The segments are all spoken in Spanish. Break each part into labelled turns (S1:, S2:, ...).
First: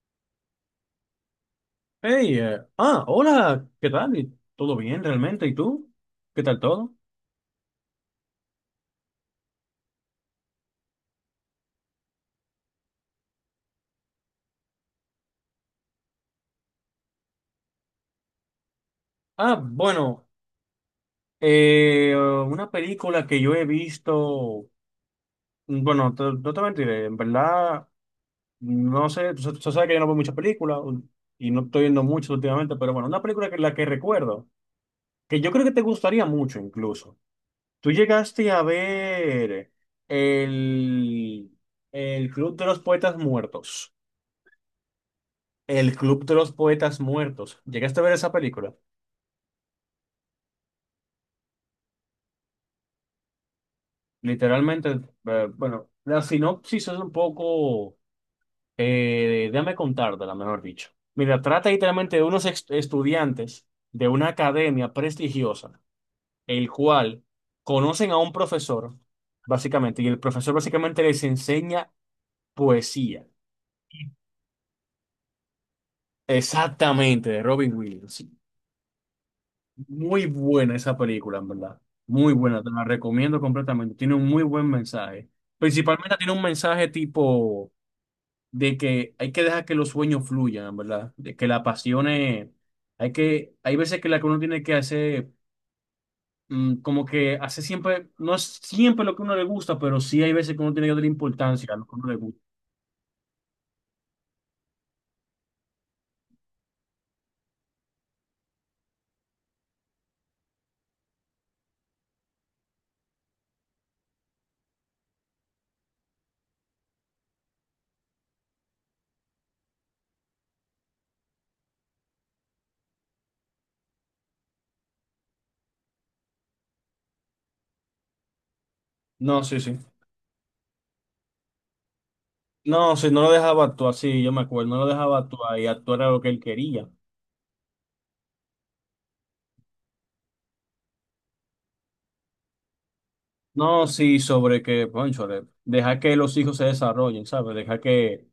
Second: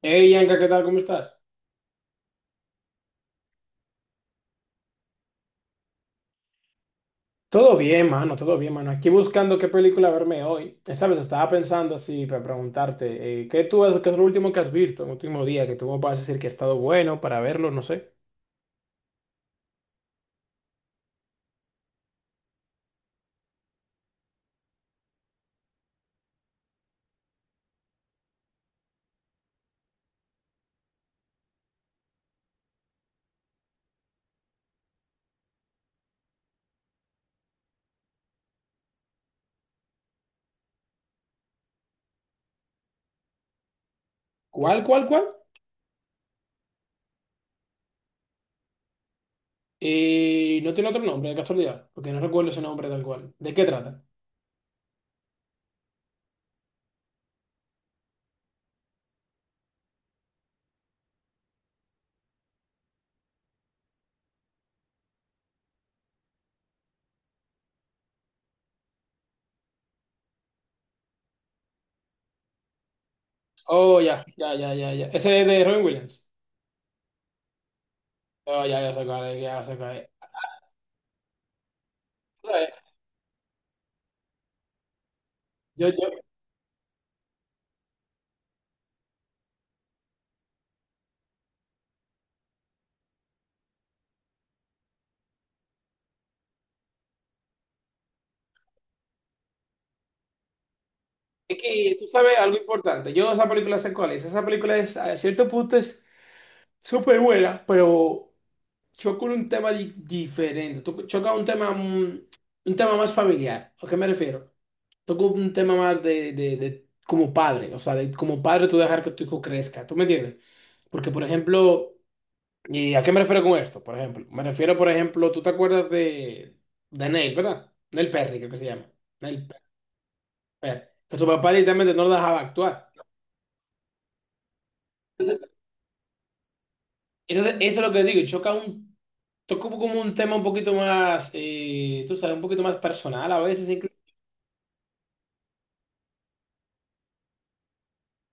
S1: Hey, Yanka, ¿qué tal? ¿Cómo estás?
S2: Hey, hola, ¿qué tal? ¿Todo bien realmente? ¿Y tú? ¿Qué tal todo?
S1: Todo bien, mano, todo bien, mano. Aquí buscando qué película verme hoy. ¿Sabes? Estaba pensando así para preguntarte, qué es lo último que has visto, el último día, que tú me puedas decir que ha estado bueno para verlo, no sé.
S2: Ah, bueno, una película que yo he visto, bueno, no te mentiré, en verdad, no sé, tú sabes que yo no veo muchas películas y no estoy viendo mucho últimamente, pero bueno, una película que la que recuerdo, que yo creo que te gustaría mucho incluso. Tú llegaste a ver el, el Club de los Poetas Muertos.
S1: ¿Cuál, cuál, cuál?
S2: El Club de los Poetas Muertos. ¿Llegaste a ver esa película?
S1: No tiene otro nombre, de casualidad, porque no recuerdo ese nombre tal cual. ¿De qué trata?
S2: Literalmente, bueno, la sinopsis es un poco, déjame contártela, mejor dicho. Mira, trata literalmente de estudiantes de una academia prestigiosa, el cual conocen a un profesor, básicamente, y el profesor básicamente les enseña poesía.
S1: Oh, ya, ya, ya, ya, ya. Ese es de Robin Williams.
S2: Exactamente, de Robin Williams.
S1: Oh, ya, ya se cae, ya se cae.
S2: Muy buena esa película, en verdad. Muy buena, te
S1: ¿Sabes?
S2: la recomiendo completamente. Tiene un muy buen mensaje.
S1: Yo, yo,
S2: Principalmente tiene un mensaje tipo de que hay que dejar que los sueños fluyan, en verdad. De que las pasiones, hay veces que la que uno tiene que hacer, como que hace siempre, no es siempre lo que a uno le gusta, pero sí hay veces que uno tiene que darle
S1: es
S2: importancia a lo que a
S1: que tú
S2: uno le
S1: sabes
S2: gusta.
S1: algo importante. Yo esa película sé cuál es. Esa película es, a cierto punto, es súper buena, pero choca un tema diferente. Choca un tema, un tema más familiar. ¿A qué me refiero? Toco un tema más de, de como padre, o sea, de como padre tú dejar que tu hijo crezca. ¿Tú me entiendes? Porque, por ejemplo, ¿y a qué me refiero con esto? Por ejemplo, me refiero, por ejemplo, tú te acuerdas de Neil, ¿verdad? Neil Perry, creo que se llama.
S2: No,
S1: Neil
S2: sí, sí.
S1: Perry. Que su papá directamente no lo dejaba actuar.
S2: No, sí, no lo dejaba actuar, sí, yo me acuerdo, no lo dejaba
S1: Entonces,
S2: actuar y actuar era lo que él quería.
S1: eso es lo que digo, choca un toco como un tema un poquito más, tú sabes, un poquito más personal a veces,
S2: No,
S1: incluso.
S2: sí, sobre que, cónchale, deja que los hijos se desarrollen, ¿sabes? Deja que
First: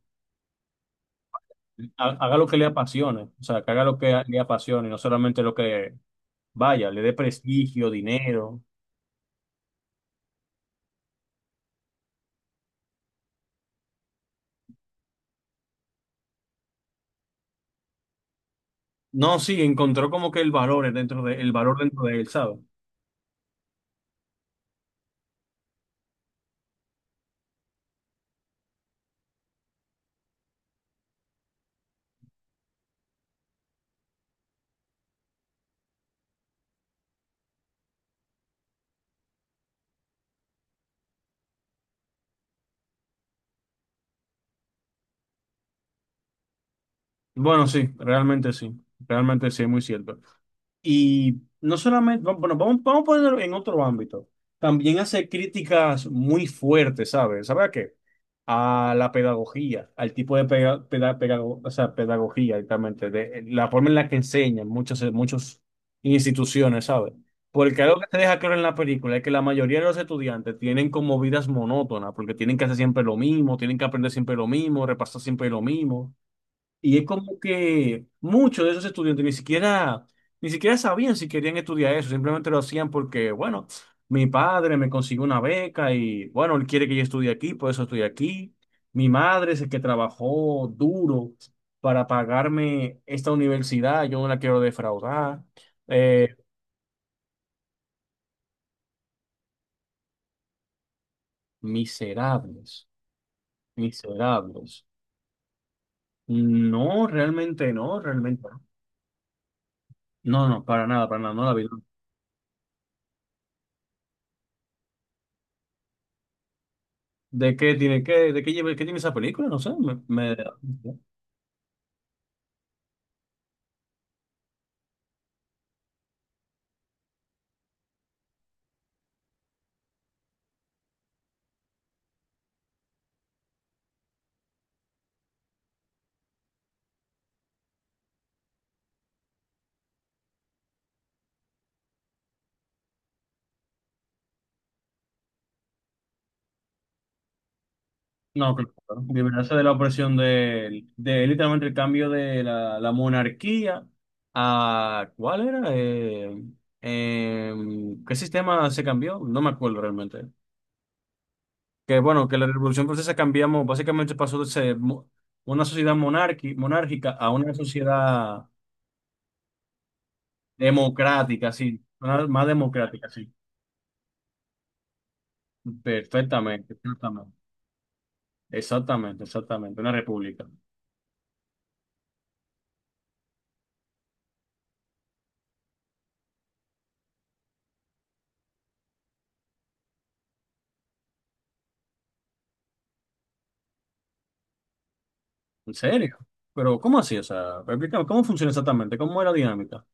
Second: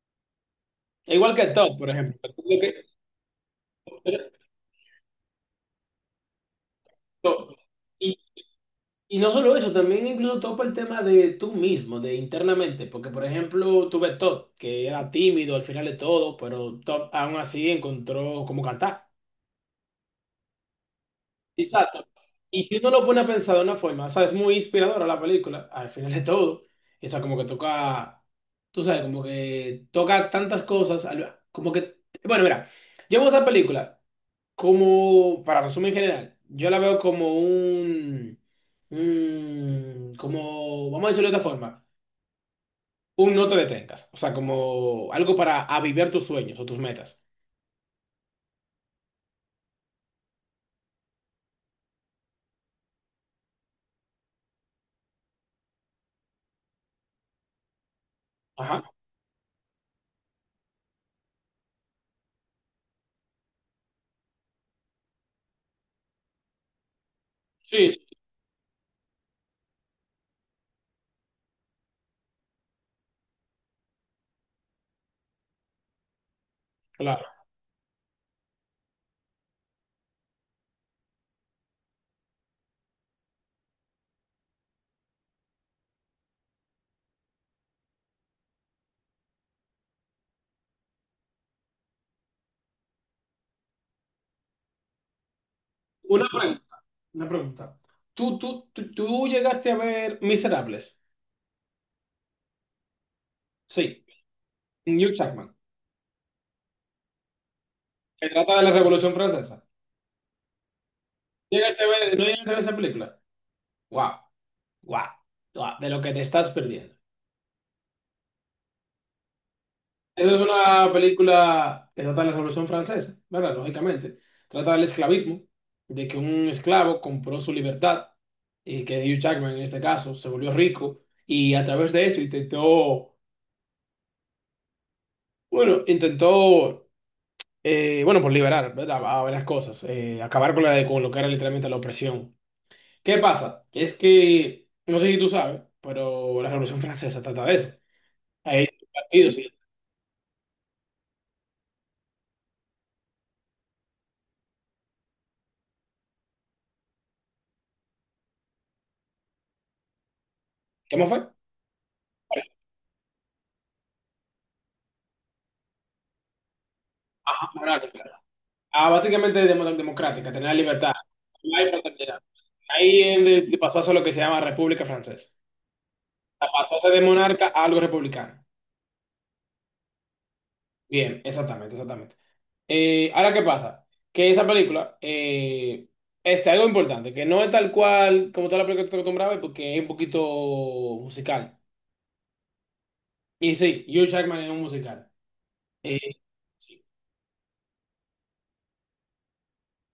S1: Igual que el top, por ejemplo.
S2: haga lo que
S1: Lo
S2: le
S1: que-
S2: apasione, o sea, que haga lo que le apasione, no solamente lo que le dé
S1: to-
S2: prestigio,
S1: Y,
S2: dinero.
S1: y no solo eso, también incluso topa el tema de tú mismo, de internamente, porque por ejemplo tuve top que era tímido al final de todo, pero top aún así encontró cómo cantar.
S2: No, sí, encontró como que el valor dentro de, el valor dentro
S1: Exacto.
S2: de él, ¿sabes?
S1: Y si uno lo pone a pensar de una forma, o sea, es muy inspiradora la película, al final de todo. O sea, como que toca, tú sabes, como que toca tantas cosas, como que, bueno, mira, yo veo esa película como, para resumir en general, yo la veo como como, vamos a decirlo de otra forma, un no te detengas, o sea, como algo para avivar tus sueños o tus metas.
S2: Bueno, sí, realmente sí, realmente sí, es muy cierto. Y no solamente, bueno, vamos a ponerlo en otro ámbito. También hace críticas muy fuertes, ¿sabes? ¿Sabes a qué?
S1: Ajá,
S2: A la pedagogía, al tipo de o sea, pedagogía, exactamente, de la forma en la que enseñan muchas, muchas instituciones, ¿sabes? Porque
S1: sí,
S2: algo
S1: sí,
S2: que te deja claro en la película es que la mayoría de los estudiantes tienen como vidas monótonas, porque tienen que hacer siempre lo mismo, tienen que aprender siempre lo mismo, repasar siempre lo mismo. Y es
S1: claro.
S2: como que muchos de esos estudiantes ni siquiera sabían si querían estudiar eso, simplemente lo hacían porque, bueno, mi padre me consiguió una beca y, bueno, él quiere que yo estudie aquí, por eso estoy aquí. Mi madre es el que trabajó duro para pagarme esta universidad, yo no la quiero defraudar.
S1: Una
S2: Eh,
S1: pregunta. Una pregunta. ¿Tú llegaste a ver Miserables?
S2: Miserables,
S1: Sí.
S2: miserables.
S1: Hugh Jackman.
S2: No, realmente no,
S1: Se
S2: realmente
S1: trata
S2: no.
S1: de la Revolución Francesa.
S2: No, no, para nada, no la vi.
S1: No llegaste a ver esa película? ¡Guau! ¡Guau! ¡Guau! De lo que te estás perdiendo.
S2: ¿De qué tiene, qué, de qué, lleva- qué tiene esa película? No sé.
S1: Esa es una película que trata de la Revolución Francesa, ¿verdad? Lógicamente. Trata del esclavismo, de que un esclavo compró su libertad y que Hugh Jackman en este caso se volvió rico y a través de eso intentó, bueno, por liberar, ¿verdad? A varias cosas. Acabar con con lo que era literalmente la opresión. ¿Qué pasa? Es que, no sé si tú sabes, pero la Revolución Francesa trata de eso.
S2: No,
S1: Hay
S2: claro.
S1: partidos, ¿sí?
S2: Liberarse de la opresión de literalmente el cambio de la monarquía a... ¿Cuál era? ¿Qué sistema se cambió? No me acuerdo realmente.
S1: ¿Cómo fue?
S2: Que bueno, que la Revolución Francesa cambiamos, básicamente pasó de ser una sociedad monárquica a
S1: Ajá,
S2: una
S1: moral, claro.
S2: sociedad
S1: Ah, básicamente democrática, tener la libertad.
S2: democrática,
S1: La
S2: sí.
S1: fraternidad.
S2: Más
S1: Ahí
S2: democrática, sí.
S1: él le pasó a ser lo que se llama República Francesa. O sea,
S2: Perfectamente,
S1: pasó a ser de
S2: exactamente.
S1: monarca a algo republicano.
S2: Exactamente, exactamente. Una república.
S1: Bien, exactamente, exactamente. Ahora, ¿qué pasa? Que esa película, este, algo importante, que no es tal cual como toda la película que te acostumbraba, a ver, porque es un poquito musical. Y sí, Hugh Jackman es un musical.
S2: ¿En
S1: Eh,
S2: serio? Pero, ¿cómo así? O sea, explícame, ¿cómo funciona exactamente? ¿Cómo era la dinámica?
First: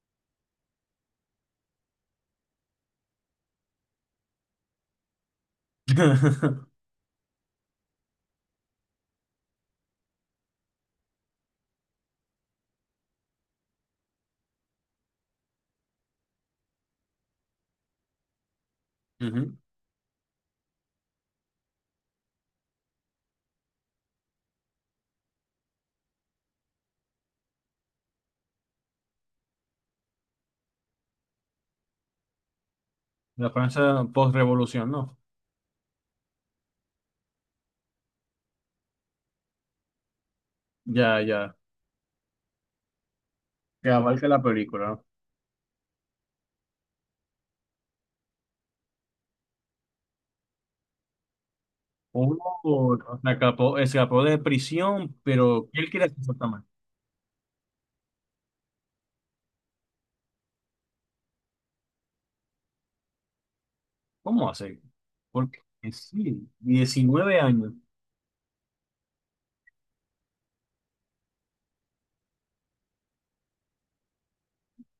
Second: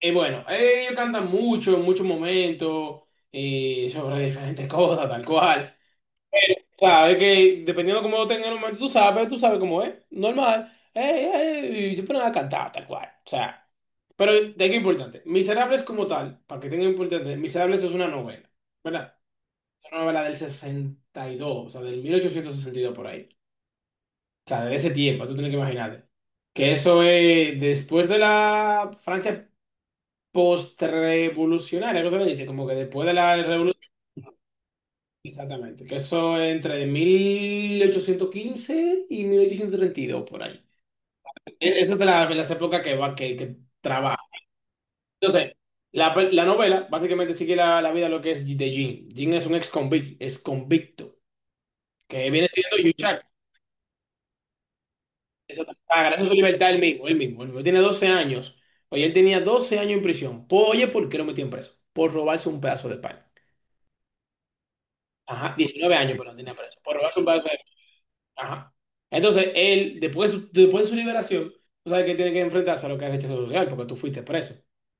S1: bueno, ellos cantan mucho en muchos momentos, sobre diferentes cosas, tal cual. Sea, es que dependiendo de cómo lo tengas en el momento, tú sabes cómo es, normal. Y yo pongo a cantar, tal cual. O sea, pero de qué importante. Miserables como tal, para que tenga importante, Miserables es una novela, ¿verdad?
S2: Ujú.
S1: Es una novela del 62, o sea, del 1862 por ahí. O sea, de ese tiempo, tú tienes que imaginarte. Que eso es después de la Francia postrevolucionaria, ¿cómo se le dice? Como que después de la
S2: La
S1: revolución.
S2: Francia post-revolución, ¿no?
S1: Exactamente, que eso es entre 1815 y 1832 por ahí.
S2: Ya, ya.
S1: Esa es las épocas que
S2: Que
S1: trabaja.
S2: abarca la película.
S1: Entonces, la novela básicamente sigue la vida de lo que es de Jin Jin. Es un ex convicto, que
S2: Uno
S1: viene siendo Yuchak.
S2: se escapó, escapó de prisión, pero ¿qué
S1: Exactamente.
S2: él
S1: Ah,
S2: quiere hacer
S1: gracias a su
S2: exactamente?
S1: libertad él mismo, él mismo. Él mismo. Tiene 12 años. Oye, él tenía 12 años en prisión. Oye, ¿por qué lo metían preso? Por robarse un pedazo de pan.
S2: ¿Cómo hace?
S1: Ajá,
S2: Porque
S1: 19 años, pero
S2: sí,
S1: tenía preso. Por robarse un
S2: 19
S1: pedazo de...
S2: años.
S1: Ajá. Entonces, él, después de su liberación, tú sabes que él tiene que enfrentarse a lo que es rechazo social, porque tú fuiste preso.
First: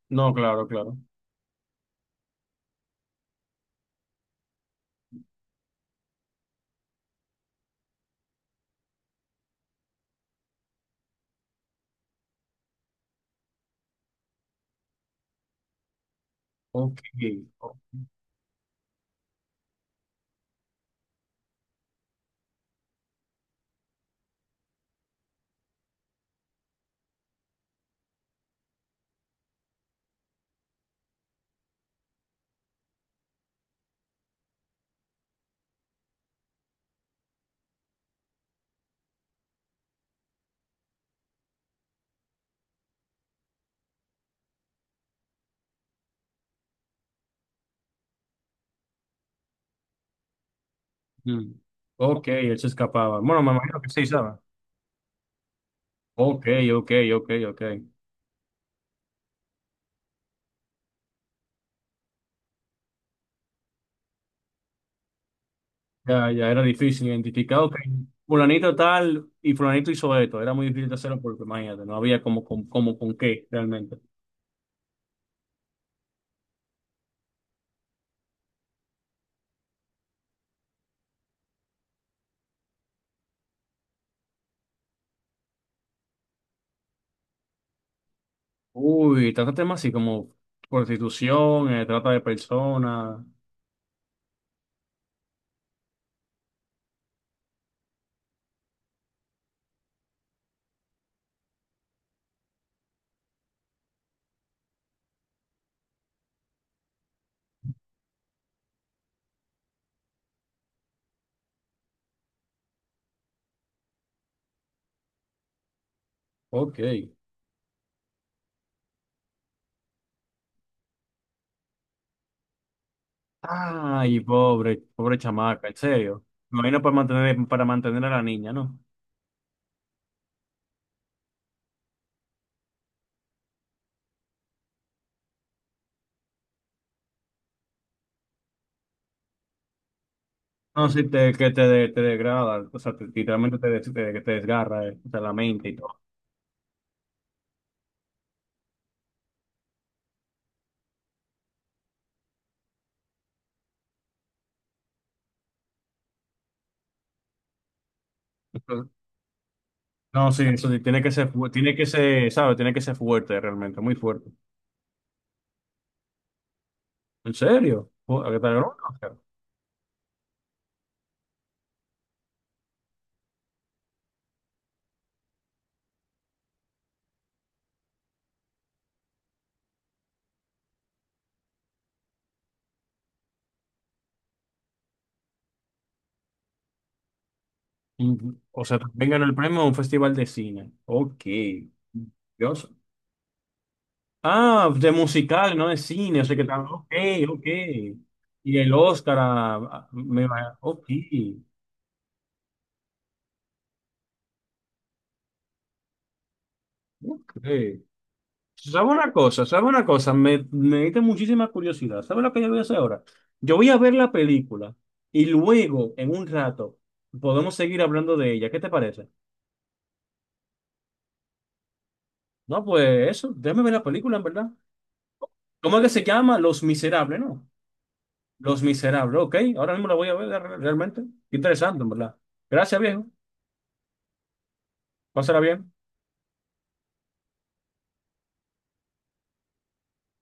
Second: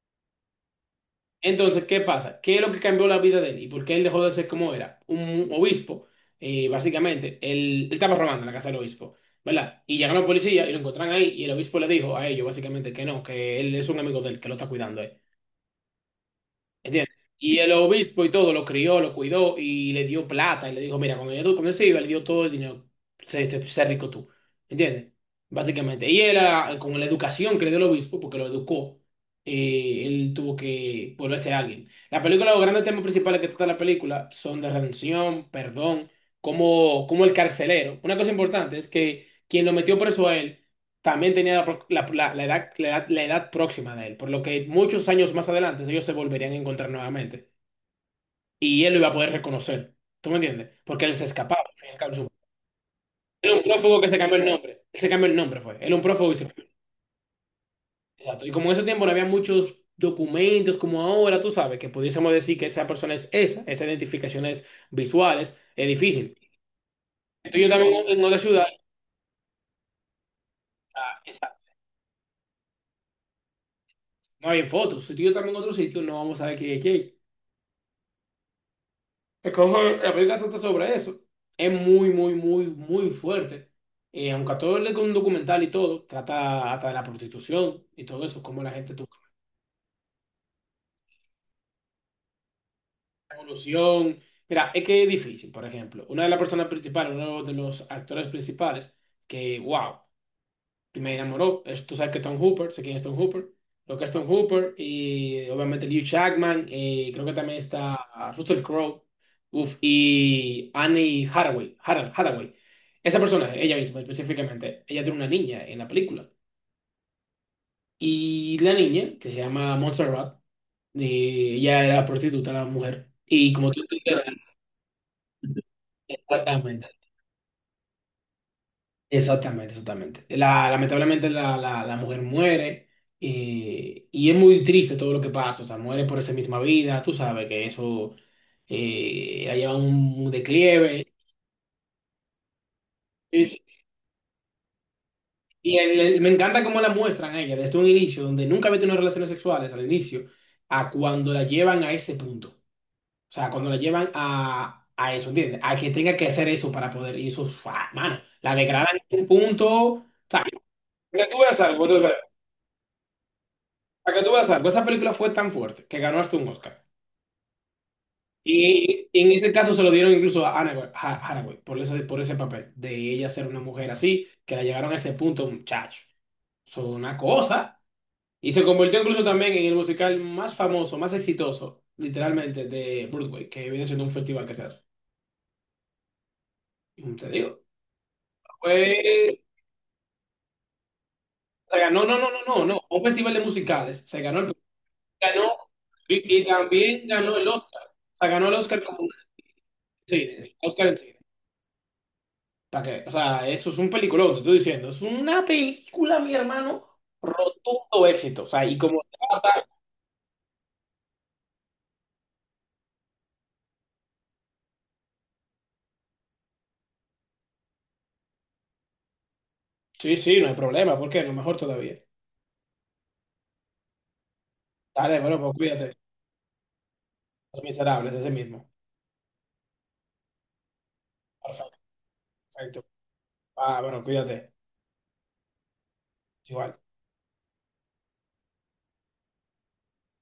S2: No, claro, claro.
S1: Entonces, ¿qué pasa? ¿Qué es lo que cambió la vida de él? ¿Y por qué él dejó de ser como era? Un obispo, básicamente, él estaba robando en la casa del obispo, ¿verdad? Y llegaron los policías y lo encontraron ahí, y el obispo le dijo a ellos, básicamente, que no, que él es un amigo de él, que lo está cuidando.
S2: Ok.
S1: ¿Entiendes? Y el obispo y todo lo crió, lo cuidó y le dio plata. Y le dijo, mira, cuando él se iba, le dio todo el dinero. Sé rico tú. ¿Entiendes? Básicamente. Y él, con la educación que le dio el obispo, porque lo educó, él tuvo que volverse alguien. La película, los grandes temas principales que trata la película son de redención, perdón, como el carcelero. Una cosa importante es que quien lo metió preso a él también tenía la edad próxima de él, por lo que muchos años más adelante ellos se volverían a encontrar nuevamente y él lo iba a poder reconocer. ¿Tú me entiendes? Porque él se
S2: Mm.
S1: escapaba. Al fin y al cabo,
S2: Ok, él se escapaba. Bueno,
S1: él
S2: me
S1: era un
S2: imagino que
S1: prófugo
S2: sí,
S1: que se cambió
S2: ¿sabes?
S1: el nombre. Él se cambió el nombre, fue. Él era un prófugo y
S2: Ok,
S1: se...
S2: ok, ok, ok.
S1: Exacto. Y como en ese tiempo no había muchos documentos como ahora, tú sabes, que pudiésemos decir que esa persona es esa, esas identificaciones visuales, es
S2: Ya,
S1: difícil.
S2: ya era difícil
S1: Entonces
S2: identificar,
S1: yo
S2: que
S1: también en otra ciudad
S2: fulanito tal y fulanito hizo esto. Era muy difícil de hacerlo porque, imagínate, no había como, como con qué realmente.
S1: no había fotos. Si tú y yo también en otro sitio no vamos a ver quién. Es que ojo, la película trata sobre eso. Es muy, muy, muy, muy fuerte. Aunque a todo le con un documental y todo, trata hasta de la prostitución y todo eso, cómo la gente tuvo
S2: Uy, trata temas así como prostitución, trata de personas.
S1: la evolución. Mira, es que es difícil, por ejemplo. Una de las personas principales, uno de los actores principales, que, wow. Y me enamoró. Tú sabes que Tom Hooper, sé quién es Tom Hooper, lo que es Tom Hooper, y obviamente Liu Chapman, y creo que también está, Russell Crowe, uf, y Annie Hathaway. Esa personaje, ella misma específicamente, ella tiene una niña en la película.
S2: Ok.
S1: Y la niña, que se llama Montserrat, y ella era prostituta, la mujer. Y como tú te
S2: Ay,
S1: enteras.
S2: pobre, pobre chamaca, en serio. Me imagino
S1: Exactamente.
S2: para mantener a la niña, ¿no?
S1: Exactamente, exactamente. Lamentablemente la mujer muere, y es muy triste todo lo que pasa, o sea, muere por esa misma vida, tú sabes que eso, ha llevado un
S2: No, sí,
S1: declive.
S2: te degrada, o sea, literalmente
S1: Es-
S2: te desgarra, o sea, la mente y todo.
S1: Me encanta cómo la muestran a ella desde un inicio, donde nunca había tenido relaciones sexuales al inicio, a cuando la llevan a ese punto. O sea, cuando la llevan a eso, ¿entiendes? A que tenga que hacer eso para poder, y eso, ¡fua! Mano, la degradan
S2: Entonces,
S1: en un punto. O
S2: no,
S1: sea,
S2: sí, eso sí,
S1: que tú veas
S2: tiene que
S1: algo, ¿no?
S2: ser, ¿sabes? Tiene que ser fuerte, realmente, muy
S1: Para que
S2: fuerte.
S1: tú veas algo, esa película fue tan fuerte que ganó hasta un Oscar.
S2: ¿En serio? Oh, ¿a qué tal? No,
S1: Y,
S2: no,
S1: y en ese caso se lo dieron incluso a Anne Hathaway, por ese papel, de ella ser una mujer así, que la llegaron a ese punto, muchacho. Son una cosa. Y se convirtió incluso también en el musical más famoso, más exitoso, literalmente, de Broadway, que viene siendo un festival que se hace. Te digo.
S2: no. O sea, también ganó el
S1: Fue
S2: premio a un festival de cine. Ok.
S1: Se ganó, no, no, no,
S2: Dios.
S1: no, no, un festival de musicales. Se ganó
S2: Ah, de
S1: ganó,
S2: musical, no de cine. O sea que
S1: y
S2: tal. Ok,
S1: también ganó
S2: ok.
S1: el Oscar. O sea, ganó el
S2: Y el
S1: Oscar, como
S2: Oscar,
S1: sí,
S2: me
S1: el
S2: va. Ok.
S1: Oscar en cine. ¿Para qué? O sea, eso es un peliculón, te estoy diciendo. Es una película, mi hermano,
S2: Ok.
S1: rotundo éxito. O sea, y
S2: ¿Sabe
S1: como
S2: una cosa? ¿Sabe
S1: trata.
S2: una cosa? Me diste muchísima curiosidad. ¿Sabe lo que yo voy a hacer ahora? Yo voy a ver la película y luego, en un rato, podemos seguir hablando de ella. ¿Qué te parece?
S1: Sí, sí, no hay problema. ¿Por qué? No, mejor todavía.
S2: No, pues eso. Déjame ver la película, en verdad.
S1: Dale, bueno, pues
S2: ¿Cómo es que
S1: cuídate.
S2: se llama? Los Miserables, ¿no?
S1: Los Miserables, ese
S2: Los
S1: mismo.
S2: Miserables, ok. Ahora mismo la voy a ver realmente.
S1: Perfecto,
S2: Interesante, en verdad. Gracias,
S1: perfecto.
S2: viejo.
S1: Ah, bueno, cuídate.
S2: Pásala bien.
S1: Igual.